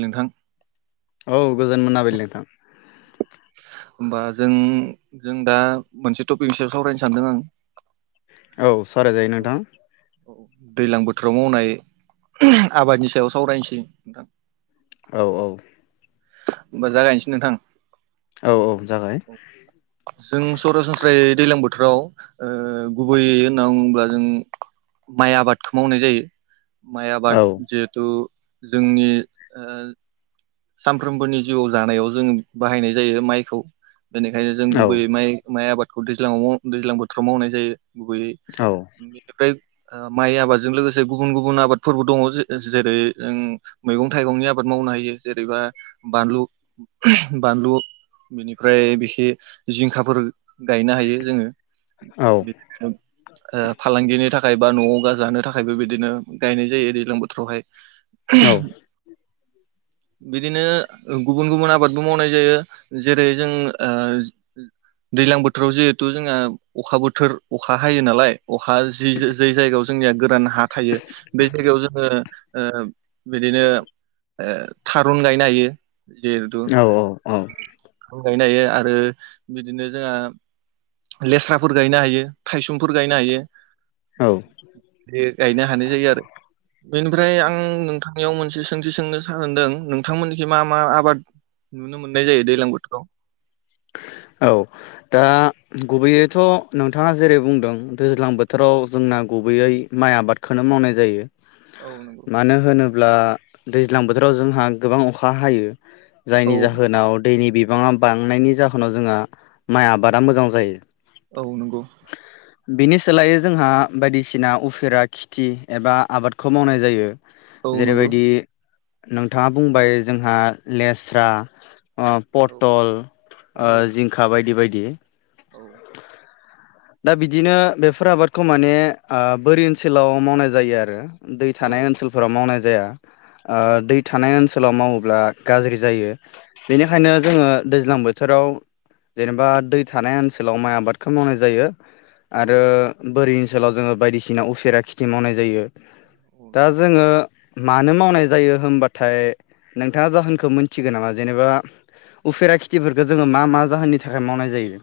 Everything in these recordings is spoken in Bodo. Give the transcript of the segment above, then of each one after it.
नोंथां औ गोजोन मोनाबिलि नोंथां। होमबा जों जों दा मोनसे टपिकनि सायाव सावरायनो सानदों आं औ सावराय जायो नोंथां। औ दैलां बोथोराव मावनाय आबादनि सायाव सावरायनोसै नोंथां। औ औ होमबा जागायनोसै नोंथां? औ औ जागाय औ जों सरासनस्रायै दैलां बोथोराव ओ गुबैयै होन्ना बुङोब्ला जों माइ आबादखौ मावनाय जायो। माय आबाद औ जिहेथु जोंनि ओ सानफ्रोमबोनि जिउआव जानायाव जोङो बाहायनाय जायो माइखौ बेनिखायनो जों औ गुबैयै माइ माइ आबाद खौ दैज्लांङाव माव दैज्लां बोथोराव मावनाय जायो गुबैयै औ बेनि फ्राय ओ माइ आबादजों लोगोसे गुबुन गुबुन आबादफोरबो दङ जेरै ओं मैगं थाइगंनि आबाद मावनो हायो जेरैबा बानलु बानलु बेनिफ्राय बेखि जिंखाफोर गायनो हायो जोङो [unintelligible] ओ फालांगिनि थाखाय थाखाय बा न'आव जानो थाखायबो बिदिनो गायनाय जायो दैज्लां बोथोरावहाय बिदिनो गुबुन गुबुन आबादबो मावनाय जायो जेरै जों ओ दैज्लां बोथोराव जिहेथु जोंहा अखा बोथोर अखा हायो नालाय अखा जि जै जायगायाव जोंनिया गोरान हा थायो बे जायगायाव जोङो ओ बिदिनो ओ थारुन गायनो हायो जिहेथु औ औ थारुन गायनो हायो आरो बिदिनो जोंहा लेस्राफोर गायनो हायो थायसुमफोर गायनो हायो औ बे गायनो हानाय जायो आरो बेनिफ्राय आं नोंथां नियाव मोनसे सोंथि सोंनो सानदों नोंथांमोननिखि मा मा आबाद नुनो मोननाय जायो दैज्लां बोथोराव औ दा गुबैयैथ' नोंथाङा जेरै बुंदों दैज्लां बोथोराव जोंना गुबैयै माइ आबादखौनो मावनाय जायो औ नंगौ ब्ला दैज्लां बोथोराव जोंहा गोबां अखा हायो औ जायनि जाहोन दैनि बिबाङा बांनायनि जाहोनाव जोंहा माइ आबादा मोजां जायो औ नंगौ बिनि सोलायै जोंहा बायदिसिना उफेरा खेथि एबा आबादखौ मावनाय जायो औ नंगौ जेरैबायदि नोंथाङा बुंबाय जोंहा लेस्रा औ पटल औ ओ जिंखा बायदि बायदि बे औ दा बिदिनो बेफोर आबादखौ माने आ बोरि ओनसोलाव मावनाय जायो आरो दै थानाय ओनसोलफोराव मावनाय जाया औ ओ दै थानाय ओनसो ओनसोलाव मावोब्ला गाज्रि जायो। औ बेनिखायनो औ जोङो दैज्लां बोथोराव जेनेबा दै थानाय ओनसो सोलाव माइ आबादखौ मावनाय जायो। आरो बोरि ओनसोलाव जोङो बायदिसिना उफेरा खेथि मावनाय जायो। औ दा नंगौ जोङो मानो मावनाय जायो होनबाथाय नोंथाङा जाहोनखौ मोनथिगो नामा जेनेबा उफेरा खेथिफोरखौ जोङो मा मा जाहोननि थाखाय मावनाय जायो।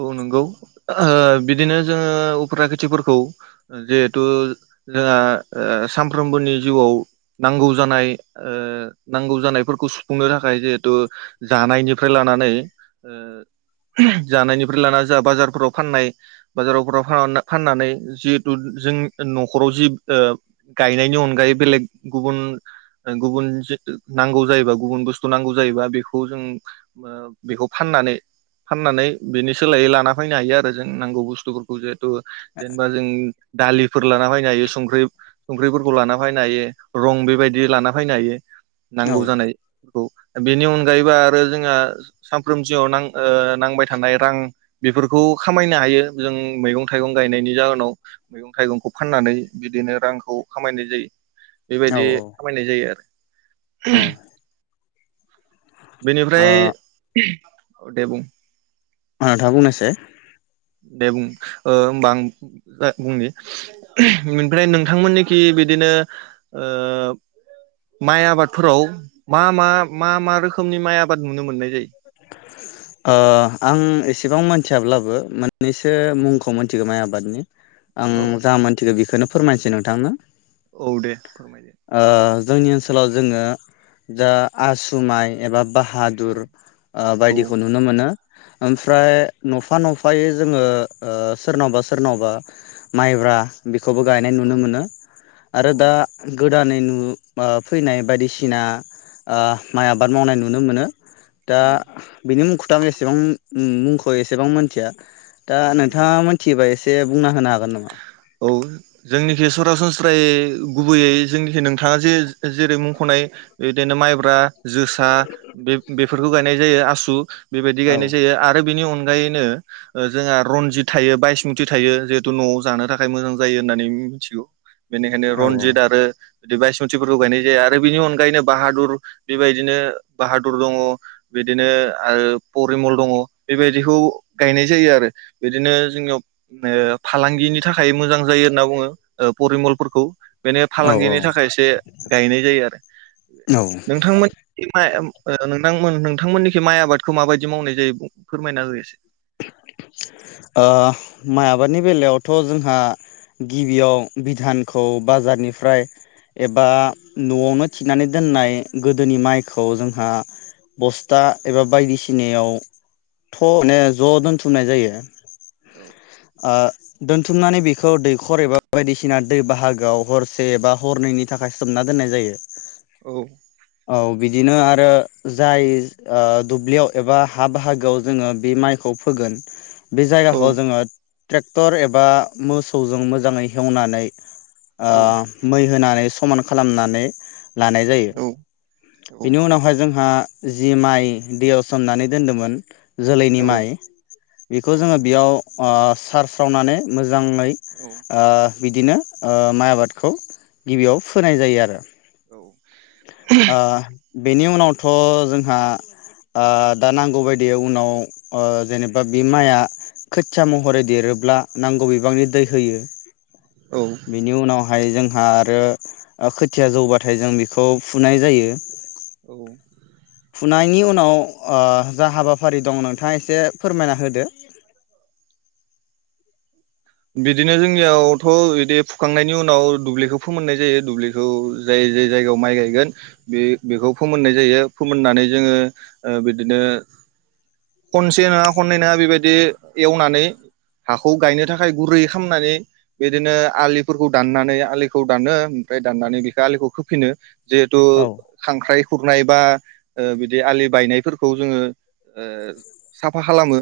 औ नंगौ बिदिनो जोङो उफ्रा खेथिफोरखौ जिहेथु जोंहा सामफ्रोमबोनि जिउआव नांगौ जानाय नांगौ जानायफोरखौ सुफुंनो थाखाय जिहेथु जानायनिफ्राय लानानै जानायनिफ्राय लाना जोंहा बाजारफोराव फाननाय बाजारावफ्राव फाननानै जिहेथु जों न'खराव जि गायनायनि अनगायै बेलेग गुबुन गुबुन नांगौ जायोबा गुबुन बुस्थु नांगौ जायोबा बेखौ जों बेखौ फाननानै फाननानै बेनि सोलायै लाना फैनो हायो आरो जों नांगौ बुस्थुफोरखौ जे जेनेबा जों दालि फोर लाना फैनो हायो संख्रि संख्रिफोरखौ लाना फैनो हायो रं बेबायदि लाना फैनो हायो। औ नांगौ जानायखौ बेनि अनगायैबो आरो जोंहा सानफ्रोम जिउआव नांबाय थानाय रां बेफोरखौ खामायनो हायो जों मैगं थाइगं गायनायनि जाहोनाव मैगं थाइगंखौ फाननानै बिदिनो रांखौ खामायनाय जायो। औ बेबायदि खामायनाय जायो आरो। औ ओ [unintelligible] बेनिफ्राय औ दे बुं नोथां बुंनायसाय दे बुं होमबा आं बुंनि ओमफ्राय नोंथांमोननिखि बिदिनो माइ आबादफोराव मा मा मा मा रोखोमनि माइ आबाद नुनो मोननाय जायो। ओ आं एसेबां मिथियाब्लाबो मोननैसो मुंखौ मिथिगौ माइ आबद बादनि आं औ जा मोनथिगौ बेखोनो फोरमायनोसै नोंथांनो। औ दे फोरमायदो ओ जोंनि ओनसोलाव जोङो जा आसु माइ एबा ब बाहादुर औ ओ बायदिखौ नुनो मोनो औ ओमफ्राय नफा नफायै जोङो सोरनावबा सोरनावबा माइब्रा बेखौबो गायनाय नुनो औ मोनो औ आरो दा नंगौ गोदानै नु फैनाय बायदिसिना ओ माइ आबाद मावनाय नुनो मोनो। दा औ बिनि मुंखौ एसेबां मुंखौ एसेबां मोनथिया दा औ नंगौ नोंथाङा नोंथां मोनथियोबा एसे दे बुंना होनो हागोन नामा? औ जोंनिखि सरासनस्रायै गुबैयै जोंनिखि नोंथाङा जे जेरै मुंख'नाय बिदिनो माइब्रा जोसा बे बेफोरखौ गायनाय जायो आसु बेबायदि औ गायनाय जायो आरो बेनि अनगायैनो जोंहा रनजित थायो बायसमुति थायो जिहेथु न'आव जानो थाखाय थाखाय मोजां जायो होननानै मिथिगौ बेनिखायनो औ रनजित आरो बि बासमितफोरखौ गायनाय जाया आरो बिनि अनगायैनो बाहादुर बेबायदिनो बाहादुर दङ बिदिनो आरो परिमल दङ बेबायदिखौ गायनाय जायो आरो बिदिनो जोंनियाव फालांगिनि थाखाय मोजां जायो होनना बुङो ओ परिमलफोरखौ बेनो औ फालांगिनि थाखाय एसे गायनाय जायो आरो औ नोंथांमोन म नोंथांमोन नोंथांमोननिखि माइ आबादखौ माबायदि मावनाय जायो फोरमायना हो एसे माइ आबादनि बेलायावथ' जोंहा गिबियाव बिधानखौ बाजारनिफ्राय एबा न'आवनो थिनानै दोननाय गोदोनि माइखौ जोंहा बस्था एबा बायदिसिनायावथ' ज' दोनथुमनाय जायो औ दोनथुमनानै बेखौ दैखर एबा बायदिसिना दै बाहागोआव हरसे एबा हरनैनि थाखाय सोमना दोननाय जायो औ औ बिदिनो आरो जाय दुब्लियाव एबा हा बाहागोआव जोङो बे माइ खौ फोगोन बे जायगाखौ जोङो ट्रेक्टर एबा मोसौजों मोजाङै एवनानै औ ओ मै होनानै समान खालामनानै लानाय जायो औ बेनि उनावहाय जोंहा जि माइ दैयाव सोमनानै दोन्दोंमोन जोलैनि माइ बेखौ जोङो बेयाव सारस्रावनानै मोजां मोजाङै बिदिनो माइ आबादखौ गिबियाव फोनाय जायो आरो ओ [inaudible] बेनि उनावथ' जोंहा दा नांगौ बायदियै उनाव जेनेबा बि माइक खोथिया महरै देरोब्ला नांगौ बिबांनि दै होयो औ बेनि उनावहाय जों जोंहा आरो खोथिया जौबाथाय जों बेखौ फुनाय जायो औ खांनायनि उनाव ओ जा हाबाफारि दं नोंथाङा एसे फोरमायना होदो, बिदिनो जोंनियावथ' बिदि फुखांनायनि उनाव दुब्लिखौ फोमोननाय जायो दुब्लिखौ जाय जाय जायगायाव माइ गायगोन बे बेखौ फोमोननाय जायो, फोमोननानै जोङो बिदिनो खनसे नङा खननै नङा बेबायदि एवनानै हाखौ गायनो थाखाय, आखाइ गुरै खालामनानै बिदिनो आलिफोरखौ दाननानै आलिखौ दानो ओमफ्राय दाननानै बेखौ आलिखौ खोफिनो, जिहेतु औ खांख्राइ, खुरनाय बा ओ बिदि आलि बायनायफोरखौ जोङो ओ साफा खालामो।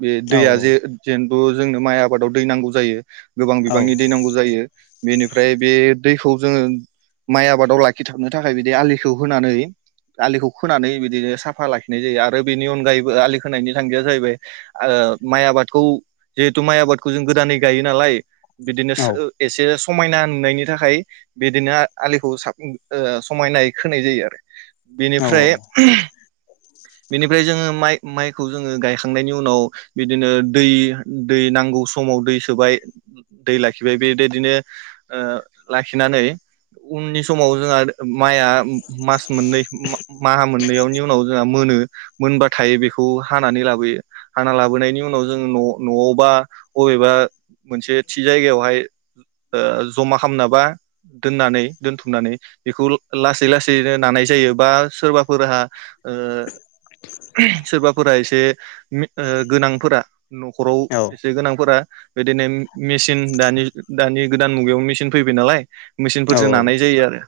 बे औ दैया जे जेन। फोजोंनो माइआ। आबादाव दै नांगौ जायो। गोबां औ बिबांनि दै नांगौ जायो बेनिफ्राय बे। दैखौ जोङो माइ आबादाव लाखिथाबनो थाखाय बिदि आलिखौ होनानै आलिखौ खोनानै बिदिनो साफा लाखिनाय जायो आरो बेनि अनगायैबो आलि खोनायनि थांखिया जाहैबाय ओ माइ आबादखौ जिहेथु माइ आबाद। खौ जों गोदानै गायो नालाय। बिदिनो सो एसेस, समायना नुनायनि थाखाय बिदिनो आलिखौ साब ओ समायनायै खोनाय जायो आरो। औ बेनिफ्राय। बेनिफ्राय जोङो माइ माइखौ जोङो गायखांनायनि उनाव बिदिनो दै दै नांगौ समाव दै सोबाय दै लाखिबाय बेबायदिनो ओ लाखिनानै उननि समाव जोंहा। माइआ मास मोननै माहा मोननैयाव। बेनि उनाव जोङा। मोनो मोनबा थाय बेखौ हानानै लाबोयो हाना लाबोनायनि उनाव जोंङो न' न'आवबा बबेबा मोनसे थि जायगायावहाय ओ जमा खालामन बा दोननानै दोनथुमनानै बेखौ लासै लासैनो नानाय जायो बा सोरबाफोरहा। ओ सोरबाफोरा एसे मि गोनांफोरा। न'खराव औ एसे गोनांफोरा। बिदिनो मेसिन दानि दानि। गोदान मुगायाव मेचिन फैबाय नालाय। मेचिनफोरजों औ नानाय जायो आरो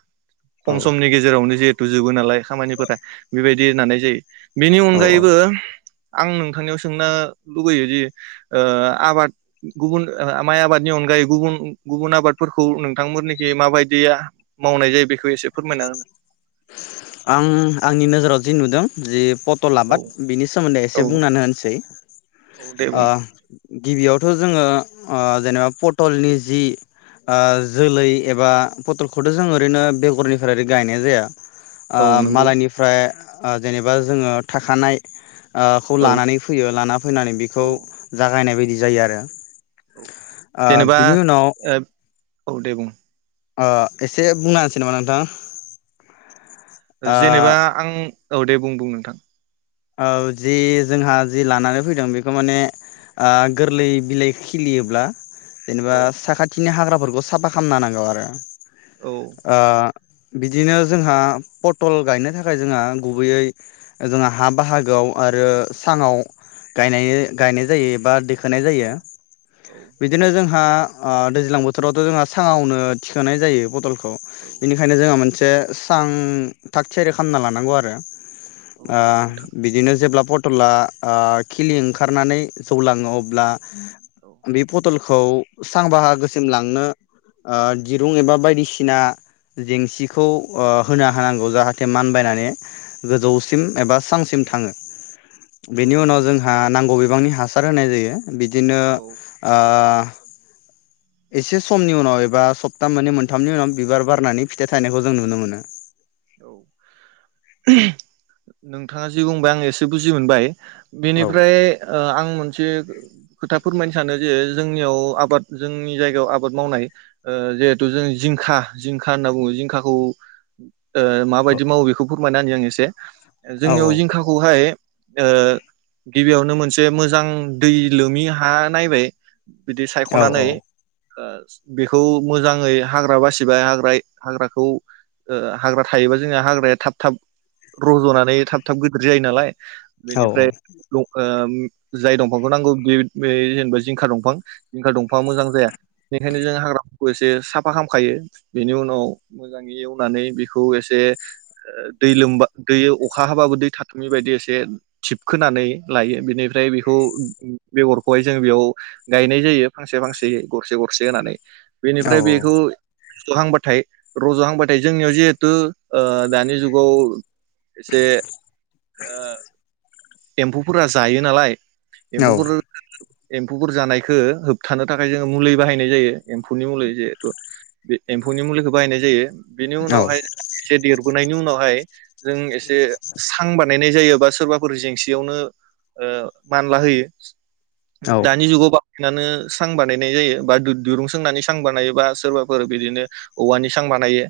खम औ समनि गेजेरावनो जिद। थ' जुबो नालाय खामानिफोरा। बेबायदि नानाय जायो। बेनि औ औ अनगायैबो। आं नोंथांनियाव सोंनो लुबैयोदि ओ आबाद गुबुन माइ आबादनि अनगायै गुबुन गुबुन आबादफोरखौ नोंथांमोननिखि माबायदि मावनाय जायो बेखौ। बे एसे फोरमायना हो, आं आंनि नोजोराव जि नुदों जे। पट'लाबाद औ बिनि सोमोन्दै औ एसे बुंनानै होनोसै। औ दे आ बुं गिबियावथ' जोङो ओ जेनेबा पटलनि जि ओ जोलै एबा पटलखौथ' जों ओरैनो बेगरनिफ्राय ओरै गायनाय जाया। ओ औ नंगौ मालायनिफ्राय। ओ जेनेबा जोङो थाखानाय। ओ खौ औ लानानै फैयो लाना फैनानै बिखौ औ जागायनाय बाय दि जायो आरो। औ ओ जेनेबा बिनि उनाव ओ औ दे बुं। ओ एसे बुंना होनसै नामा नोंथां ओ जेनेबा आं औ दे बुं बुं नोंथां। औ जि जोंहा जि लानानै फैदों बेखौ माने ओ गोरलै बिलाइ खिलियोब्ला औ जेनेबा साखाथिनि हाग्रा फोरखौ साफा खालामना होनांगौ आरो। ओ बिदिनो जोंहा पटल गायनो थाखाय जोंहा गुबैयै जोंहा हा बाहागोआव आरो सां आव गायनायो गायनाय जायो एबा दैख होनाय जायो औ औ बिदिनो जों जोंहा दैज्लां बोथोरावथ जोंहा साङावनो थिखोनाय जायो फटलखो खौ औ बेनिखायनो जोंहा मोनस से सां थाग थियारि खालामना लानांगौ आरो। औ ओ नंगौ नोंथां। बिदिनो जेब्ला पटला ओ खिलि ओंखारनानै जौलाङो अब्ला औ बे पथल खौ सां बाहागोसिम लांनो ओ दिरुं एबा बायदिसिना जेंसिखौ ओ होना होनांगौ जाहाथे मानबायनानै गोजौसिम एबा सांसिम थाङो। औ बेनि नंगौ उनाव नोंथां जोंहा नांगौ बिबांनि हासार होनाय जायो। बिदिनो औ ओ एसे समनि उनाव एबा सप्ताह मोननै मोनथामनि उनाव बिबार बारनानै फिथाइ थनायखौ जों नुनो मोनो। औ नोंथाङा जि बुंबाय आं एसे बुजि मोनबाय। औ बेनिफ्राय ओ आं मोनसे खोथा फोरमायनो सानो जे जोंनियाव आबाद जोंनि जायगायाव आबाद मावनाय ओ जिहेथु जों जिंखा जिंखा होनना बुङो जिंखाखौ ओ माबायदि औ मावो बेखौ फोरमायना होनि आंङो। से औ जोंनियाव जिंखाखौहाय ओ गिबियावनो मोनसे मोजां दै लोमि हा नायबाय बिदि औ सायखनानै ओ बेखौ मोजाङै हाग्रा बासिबाय हाग्रा हाग्राखौ ओह हाग्रा थायोबा जोंहा हाग्राया थाब थाब रजनानै थाब थाब गिदिर जायो नालाय। औ बेनिफ्राय नक ओह जाय दंफांखौ नांगौ बेद बे जेनेबा जिंखा दंफां जिंखा दंफाङा मोजां जाया बेनिखायनो जों हाग्राफोरखौ एसे साफा खालामखायो बेनि उनाव मोजाङै एव नानै बेखौ एसे दै लोमबा दै अखा हाबाबो दै थाथुमि बायदि एसे थिबखोनानै लायो बेनिफ्राय बेखौ बेगरखौहाय जों बेयाव गायनाय जायो फांसे फांसे गरसे गरसे होनानै। बेनिफ्राय बेखौ हांबाथाय रज'हांबा [inaudible] जोंनियाव जिहेतु ओ दानि जुगाव एसे ओ एम्फौफोरा जायो नालाय एम्फौफोर एम्फौफोर जानायखो होबथानो थाखाय जोङो मुलि बाहायनाय जायो एम्फौनि मुलि जिहेथु बे एम्फौनि मुलिखो बाहायनाय जायो। बेनि उनावहाय एसे देरबोनायनि उन अहाय जों एसे सां बानायनाय जायो। बा सोरबाफोर जेंसियावनो ओ मानला होयो। दानि जुगाव बा सिनानो सां बानायनाय जायो बा दु-दुरुं सोंनानै सां बानायोबा सोरबाफोर बिदिनो औवानि सां बानायो।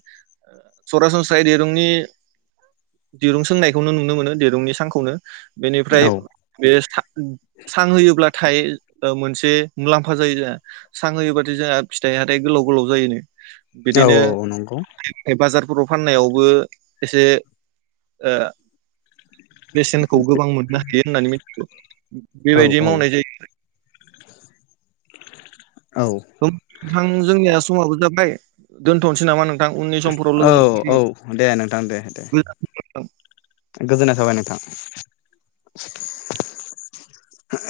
सरासनस्रायै दिरुंनि दिरुं सोंनायखौनो नुनो मोनो दिरुंनि सांखौनो। बेनिफ्राय औ बे [inaudible] सां होयोब्ला थाइ ओ मोनसे मुलाम्फा जायो जोंहा सां होयोबाथाय जोंहा फिथाइ हाथाइ गोलाव-गोलाव जायोनो। बिदिनो औ औ नंगौ ए बाजार बर' फाननायावबो एसे ओ बेसेनखौ गोबां मोननो हायो होननानै मिथिगौ औ बेबायदि मावनाय जायो आरो औ [inaudible] थां जोंनिया समाबो जाबाय दोनथ'नोसै नामा नोंं औ-औ दे नोंथां दे-दे मोनसिगोन गोजोननाय थाबाय नोंथां। [unintelligible]